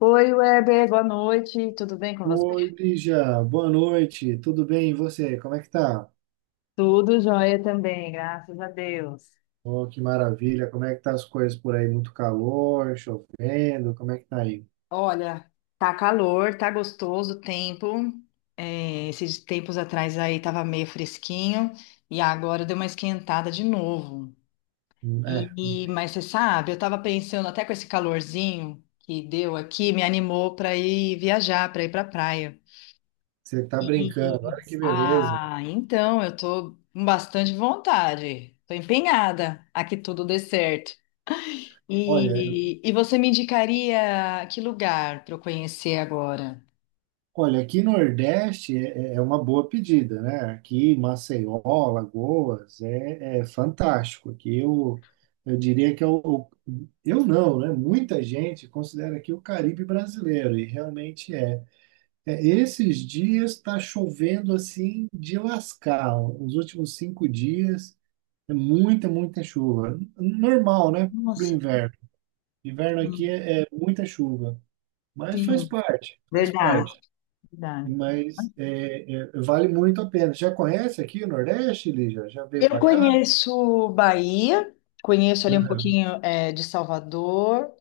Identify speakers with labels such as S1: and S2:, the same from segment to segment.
S1: Oi, Weber, boa noite. Tudo bem com você?
S2: Oi, Lígia, boa noite, tudo bem? E você, como é que tá?
S1: Tudo jóia também, graças a Deus.
S2: Oh, que maravilha, como é que tá as coisas por aí? Muito calor, chovendo, como é que tá aí?
S1: Olha, tá calor, tá gostoso o tempo. É, esses tempos atrás aí tava meio fresquinho e agora deu uma esquentada de novo.
S2: É,
S1: Mas você sabe, eu tava pensando até com esse calorzinho que deu aqui, me animou para ir viajar, para ir para praia.
S2: você tá brincando, olha que beleza.
S1: Então eu tô com bastante vontade. Tô empenhada a que tudo dê certo.
S2: Olha,
S1: E você me indicaria que lugar para eu conhecer agora?
S2: olha, aqui no Nordeste é uma boa pedida, né? Aqui, Maceió, Lagoas, é fantástico. Aqui eu diria que é o, eu não, né? Muita gente considera aqui o Caribe brasileiro, e realmente é. É, esses dias está chovendo assim de lascar. Os últimos 5 dias é muita, muita chuva. Normal, né? Para o
S1: Nossa,
S2: inverno. Inverno aqui
S1: sim,
S2: é muita chuva, mas faz
S1: sim,
S2: parte, faz
S1: verdade,
S2: parte.
S1: verdade.
S2: Mas vale muito a pena. Já conhece aqui o Nordeste, Lígia? Já veio
S1: Eu
S2: para cá?
S1: conheço Bahia, conheço ali um
S2: Aham.
S1: pouquinho de Salvador.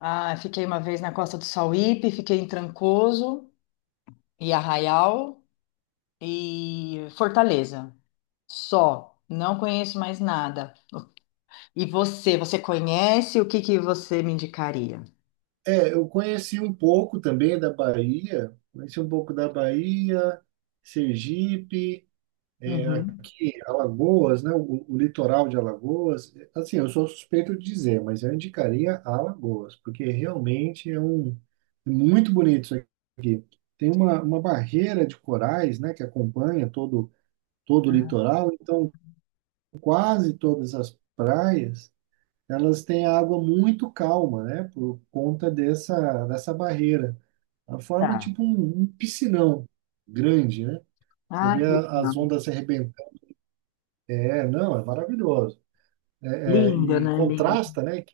S1: Ah, fiquei uma vez na Costa do Sauípe, fiquei em Trancoso e Arraial e Fortaleza. Só, não conheço mais nada. E você conhece? O que que você me indicaria?
S2: É, eu conheci um pouco também da Bahia. Conheci um pouco da Bahia, Sergipe.
S1: Uhum,
S2: E Alagoas, né? O litoral de Alagoas, assim, eu sou suspeito de dizer, mas eu indicaria Alagoas, porque realmente é muito bonito isso aqui. Tem uma barreira de corais, né, que acompanha todo o litoral, então quase todas as praias, elas têm água muito calma, né, por conta dessa barreira. Ela forma
S1: tá.
S2: tipo um piscinão grande, né? Você
S1: Ah,
S2: vê
S1: que
S2: as
S1: legal.
S2: ondas se arrebentando. É, não, é maravilhoso. É, é,
S1: Linda,
S2: e
S1: né? Linda.
S2: contrasta, né,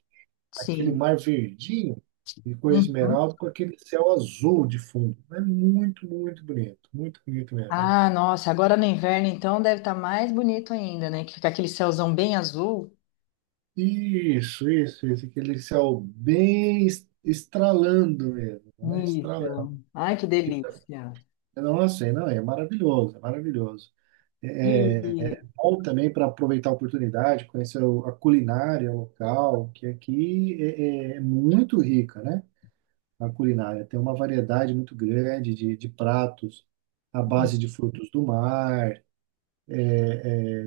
S2: aquele
S1: Sim.
S2: mar verdinho de cor
S1: Uhum.
S2: esmeralda com aquele céu azul de fundo. É muito, muito bonito mesmo.
S1: Ah, nossa, agora no inverno então deve estar mais bonito ainda, né? Que fica aquele céuzão bem azul.
S2: Isso, aquele céu bem estralando mesmo, né? Estralando.
S1: Isso. Ai, que
S2: Fica-
S1: delícia.
S2: Nossa, não, é maravilhoso, é maravilhoso. É
S1: E
S2: bom também para aproveitar a oportunidade, conhecer a culinária local, que aqui é muito rica, né? A culinária. Tem uma variedade muito grande de pratos à base de frutos do mar, é,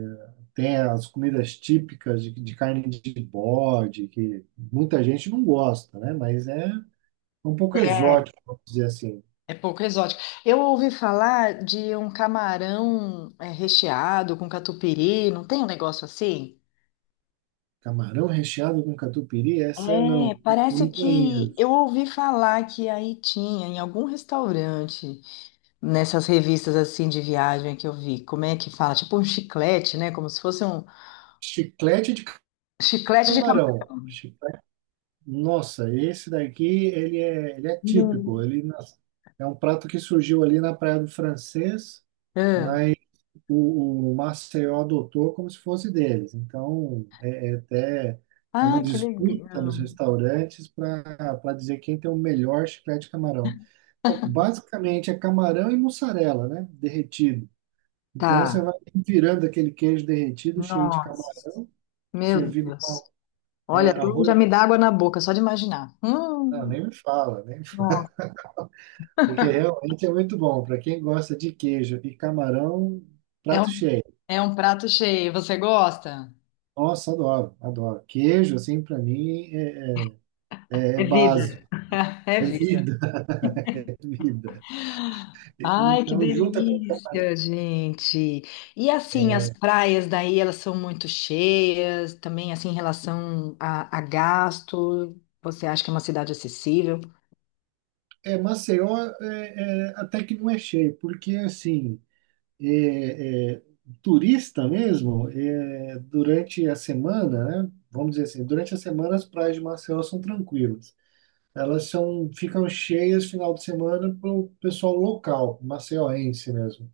S2: tem as comidas típicas de carne de bode, que muita gente não gosta, né? Mas é um pouco
S1: é,
S2: exótico, vamos dizer assim.
S1: é pouco exótico. Eu ouvi falar de um camarão é, recheado com catupiry, não tem um negócio assim?
S2: Camarão recheado com catupiry, essa não,
S1: É,
S2: eu
S1: parece
S2: não
S1: que
S2: conheço.
S1: eu ouvi falar que aí tinha em algum restaurante, nessas revistas assim de viagem que eu vi. Como é que fala? Tipo um chiclete, né? Como se fosse um
S2: Chiclete de
S1: chiclete de
S2: camarão.
S1: camarão.
S2: Nossa, esse daqui ele é típico.
S1: Hum.
S2: É um prato que surgiu ali na Praia do Francês,
S1: É.
S2: mas o Maceió adotou como se fosse deles. Então, até é uma
S1: Ah, que
S2: disputa nos
S1: legal.
S2: restaurantes para dizer quem tem o melhor chiclete de camarão. Bom, basicamente é camarão e mussarela, né? Derretido. Então você
S1: Tá.
S2: vai virando aquele queijo derretido cheio de
S1: Nossa.
S2: camarão,
S1: Meu
S2: servido
S1: Deus.
S2: com
S1: Olha, até
S2: arroz.
S1: já me dá água na boca só de imaginar.
S2: Não,
S1: Hum.
S2: nem me fala, nem me fala.
S1: Nossa.
S2: Porque realmente é muito bom. Para quem gosta de queijo e camarão,
S1: É
S2: prato
S1: um,
S2: cheio.
S1: é um prato cheio. Você gosta?
S2: Nossa, adoro, adoro. Queijo, assim, para mim, é é
S1: É
S2: é
S1: vida.
S2: básico.
S1: É
S2: É
S1: vida.
S2: vida, é vida.
S1: Ai, que
S2: Então, junta com.
S1: delícia, gente. E assim, as praias daí, elas são muito cheias, também assim, em relação a gasto, você acha que é uma cidade acessível?
S2: É, Maceió até que não é cheio, porque, assim, é, é, turista mesmo, durante a semana, né? Vamos dizer assim, durante a semana as praias de Maceió são tranquilas. Elas ficam cheias final de semana para o pessoal local, maceioense mesmo.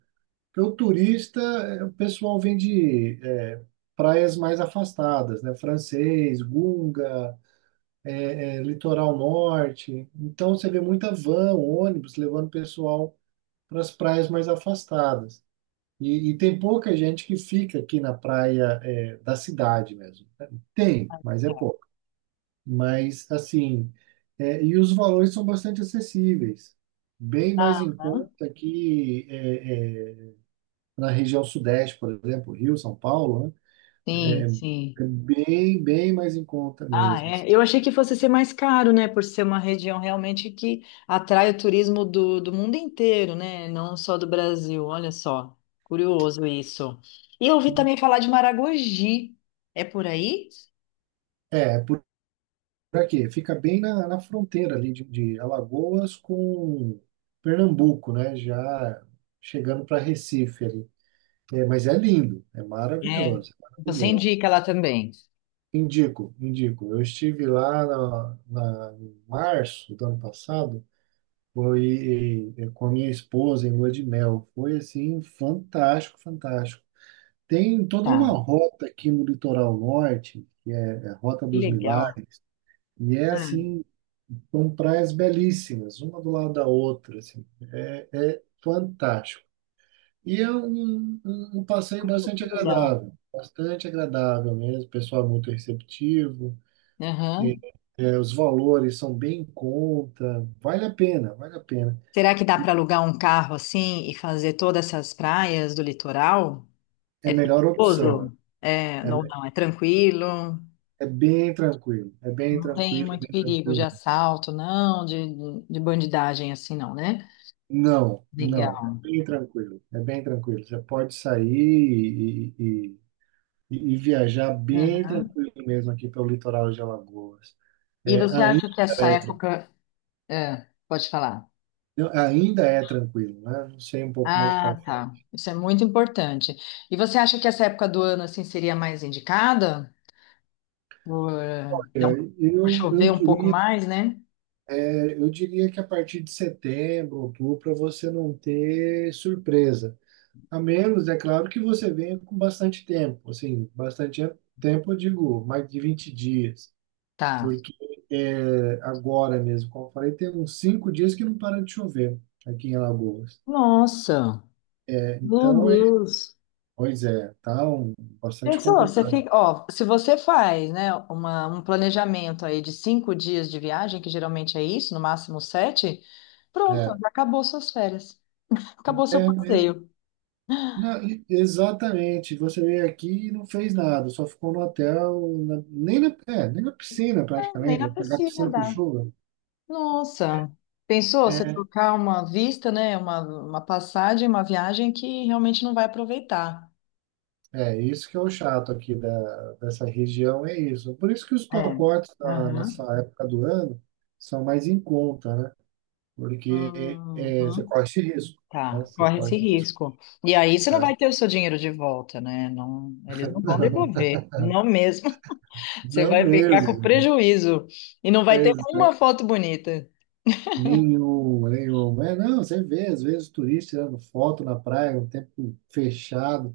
S2: Porque o turista, o pessoal vem de praias mais afastadas, né? Francês, Gunga. Litoral norte. Então você vê muita van, ônibus levando pessoal para as praias mais afastadas. E tem pouca gente que fica aqui na praia da cidade mesmo, né? Tem, mas é pouco. Mas assim, e os valores são bastante acessíveis, bem mais em
S1: Aham.
S2: conta que na região sudeste, por exemplo, Rio, São Paulo, né? É,
S1: Sim, sim.
S2: bem, bem mais em conta
S1: Ah,
S2: mesmo, assim.
S1: é. Eu achei que fosse ser mais caro, né? Por ser uma região realmente que atrai o turismo do mundo inteiro, né? Não só do Brasil. Olha só, curioso isso. E eu ouvi também falar de Maragogi. É por aí?
S2: É, por. Pra quê? Fica bem na fronteira ali de Alagoas com Pernambuco, né? Já chegando para Recife ali. É, mas é lindo, é
S1: É,
S2: maravilhoso, é
S1: então você
S2: maravilhoso.
S1: indica ela também.
S2: Indico, indico. Eu estive lá em março do ano passado, foi com a minha esposa em lua de mel. Foi assim, fantástico, fantástico. Tem toda uma
S1: Tá,
S2: rota aqui no litoral norte, que é a Rota
S1: que
S2: dos
S1: legal.
S2: Milagres. E é
S1: Ah,
S2: assim, são praias belíssimas, uma do lado da outra, assim, é fantástico. E é um passeio
S1: que legal.
S2: bastante agradável mesmo, o pessoal é muito receptivo,
S1: Aham.
S2: os valores são bem em conta, vale a pena, vale a pena.
S1: Será que dá para alugar um carro assim e fazer todas essas praias do litoral?
S2: É
S1: É
S2: a melhor opção,
S1: perigoso? É,
S2: é,
S1: não, não, é tranquilo.
S2: bem tranquilo, é bem
S1: Não tem
S2: tranquilo, é
S1: muito
S2: bem
S1: perigo de
S2: tranquilo.
S1: assalto, não, de bandidagem assim, não, né?
S2: Não, não,
S1: Legal.
S2: é bem tranquilo, é bem tranquilo. Você pode sair e viajar bem
S1: Aham.
S2: tranquilo mesmo aqui pelo litoral de Alagoas.
S1: E
S2: É,
S1: você acha que essa
S2: é, tra-
S1: época. É, pode falar.
S2: ainda é tranquilo, né? Não sei um pouco mais para
S1: Ah, tá.
S2: frente.
S1: Isso é muito importante. E você acha que essa época do ano assim seria mais indicada? Por, então,
S2: Olha,
S1: por
S2: Eu, eu
S1: chover um pouco
S2: diria,
S1: mais, né?
S2: é, eu diria que a partir de setembro, outubro, para você não ter surpresa. A menos, é claro, que você venha com bastante tempo, assim, bastante tempo, eu digo, mais de 20 dias,
S1: Tá.
S2: porque agora mesmo, como eu falei, tem uns 5 dias que não para de chover aqui em Alagoas,
S1: Nossa,
S2: né?
S1: meu
S2: Então, é,
S1: Deus.
S2: Pois é, tá bastante
S1: Pensou, você
S2: complicado.
S1: fica, ó, se você faz, né, uma, um planejamento aí de 5 dias de viagem, que geralmente é isso, no máximo sete, pronto,
S2: É,
S1: já acabou suas férias, acabou seu
S2: mesmo.
S1: passeio.
S2: Não, exatamente. Você veio aqui e não fez nada, só ficou no hotel, nem na piscina
S1: É, nem na
S2: praticamente, pegar
S1: piscina
S2: piscina com
S1: dá.
S2: chuva.
S1: Nossa, pensou você
S2: É,
S1: trocar uma vista, né, uma passagem, uma viagem que realmente não vai aproveitar.
S2: isso que é o chato aqui dessa região, é isso. Por isso que os
S1: É.
S2: pacotes nessa
S1: Aham.
S2: época do ano são mais em conta, né? Porque você
S1: Uhum.
S2: corre esse risco, né?
S1: Tá,
S2: Você
S1: corre
S2: corre
S1: esse
S2: esse risco,
S1: risco. E aí você não
S2: né?
S1: vai ter o seu dinheiro de volta, né? Não, eles não vão
S2: Não,
S1: devolver, não mesmo. Você
S2: não
S1: vai ficar com
S2: mesmo.
S1: prejuízo e não vai ter
S2: é
S1: uma foto bonita.
S2: Nenhum, nenhum. É, não, você vê, às vezes, turista tirando foto na praia, um tempo fechado,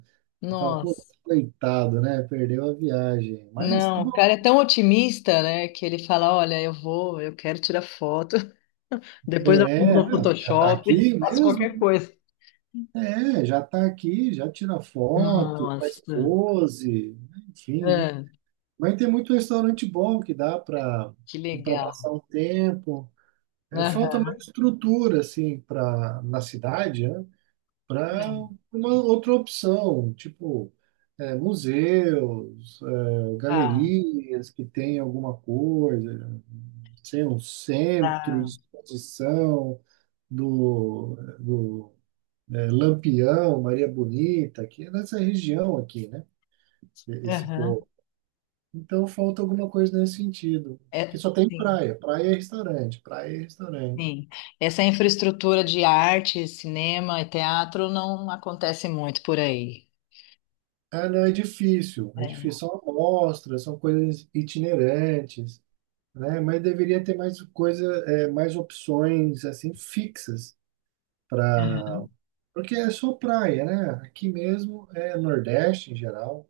S2: e fala, pô,
S1: Nossa,
S2: coitado, né? Perdeu a viagem. Mas tá
S1: não, o
S2: bom.
S1: cara é tão otimista, né, que ele fala, olha, eu vou, eu quero tirar foto, depois eu arrumo
S2: É,
S1: no
S2: não, já tá
S1: Photoshop,
S2: aqui
S1: faço qualquer
S2: mesmo?
S1: coisa.
S2: É, já tá aqui, já tira foto, faz
S1: Nossa,
S2: pose, enfim, né?
S1: ah,
S2: Mas tem muito restaurante bom que dá para
S1: que legal.
S2: passar um tempo. É, falta mais
S1: Aham.
S2: estrutura, assim, na cidade, né? Para uma outra opção, tipo museus,
S1: Ah, ah,
S2: galerias que tem alguma coisa, sei, um centro de
S1: tá.
S2: exposição do Lampião, Maria Bonita, que é nessa região aqui, né? Esse
S1: Aham.
S2: povo. Então falta alguma coisa nesse sentido. Que
S1: É,
S2: só tem
S1: sim.
S2: praia, praia e restaurante, praia e restaurante.
S1: Sim. Essa infraestrutura de arte, cinema e teatro não acontece muito por aí.
S2: Ah, não, é difícil, é
S1: É.
S2: difícil. São amostras, são coisas itinerantes, né? Mas deveria ter mais coisa, mais opções assim fixas para, porque é só praia, né? Aqui mesmo é Nordeste em geral,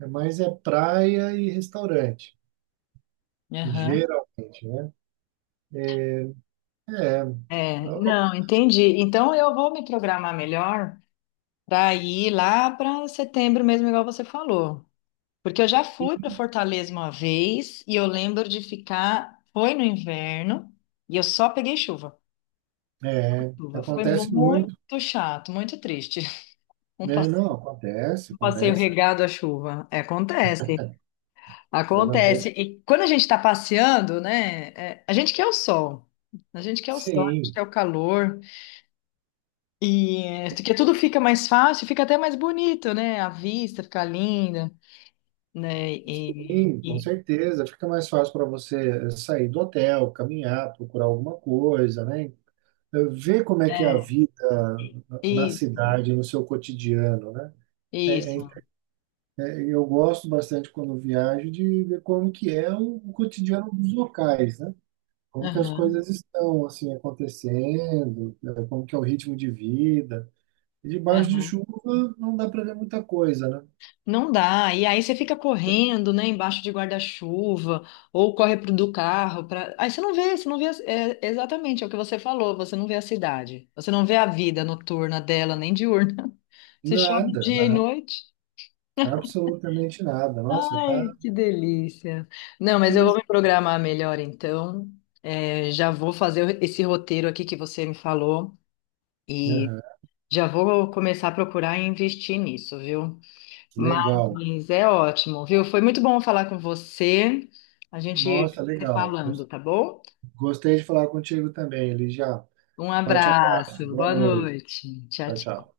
S2: é mais praia e restaurante,
S1: Aham.
S2: geralmente, né? É,
S1: É, não, entendi. Então eu vou me programar melhor para ir lá para setembro mesmo, igual você falou. Porque eu já fui para Fortaleza uma vez e eu lembro de ficar, foi no inverno e eu só peguei chuva.
S2: é,
S1: Chuva. Foi
S2: acontece muito,
S1: muito chato, muito triste. Um
S2: né?
S1: passe-
S2: Não, acontece,
S1: Um passeio
S2: acontece,
S1: regado à chuva. É, acontece. Acontece.
S2: acontece.
S1: E quando a gente está passeando, né? É, a gente quer o sol. A gente quer o sol, a gente
S2: Sim,
S1: quer o calor. E é, porque tudo fica mais fácil, fica até mais bonito, né? A vista fica linda, né?
S2: sim, com certeza. Fica mais fácil para você sair do hotel, caminhar, procurar alguma coisa, né? Ver como é que é a
S1: É,
S2: vida
S1: e-
S2: na
S1: isso,
S2: cidade, no seu cotidiano, né? É, é,
S1: isso.
S2: eu gosto bastante quando viajo de ver como que é o cotidiano dos locais, né? Como que as
S1: Aham,
S2: coisas estão assim acontecendo, né? Como que é o ritmo de vida. E
S1: é.
S2: debaixo de chuva não dá para ver muita coisa, né?
S1: Não dá. E aí você fica correndo, né, embaixo de guarda-chuva, ou corre pro do carro, pra... aí você não vê, a- é, exatamente, é o que você falou, você não vê a cidade, você não vê a vida noturna dela, nem diurna. Você chove
S2: Nada,
S1: dia e
S2: nada,
S1: noite.
S2: absolutamente nada. Nossa, tá,
S1: Ai, que delícia. Não,
S2: é,
S1: mas eu vou
S2: mas-
S1: me programar melhor então. É, já vou fazer esse roteiro aqui que você me falou e
S2: Aham,
S1: já vou começar a procurar e investir nisso, viu?
S2: Legal.
S1: Mas é ótimo, viu? Foi muito bom falar com você. A gente
S2: Nossa,
S1: vai se
S2: legal.
S1: falando, tá bom?
S2: Gostei de falar contigo também, Eli, já.
S1: Um
S2: Forte abraço,
S1: abraço,
S2: boa
S1: boa
S2: noite.
S1: noite. Tchau,
S2: Tchau,
S1: tchau.
S2: tchau.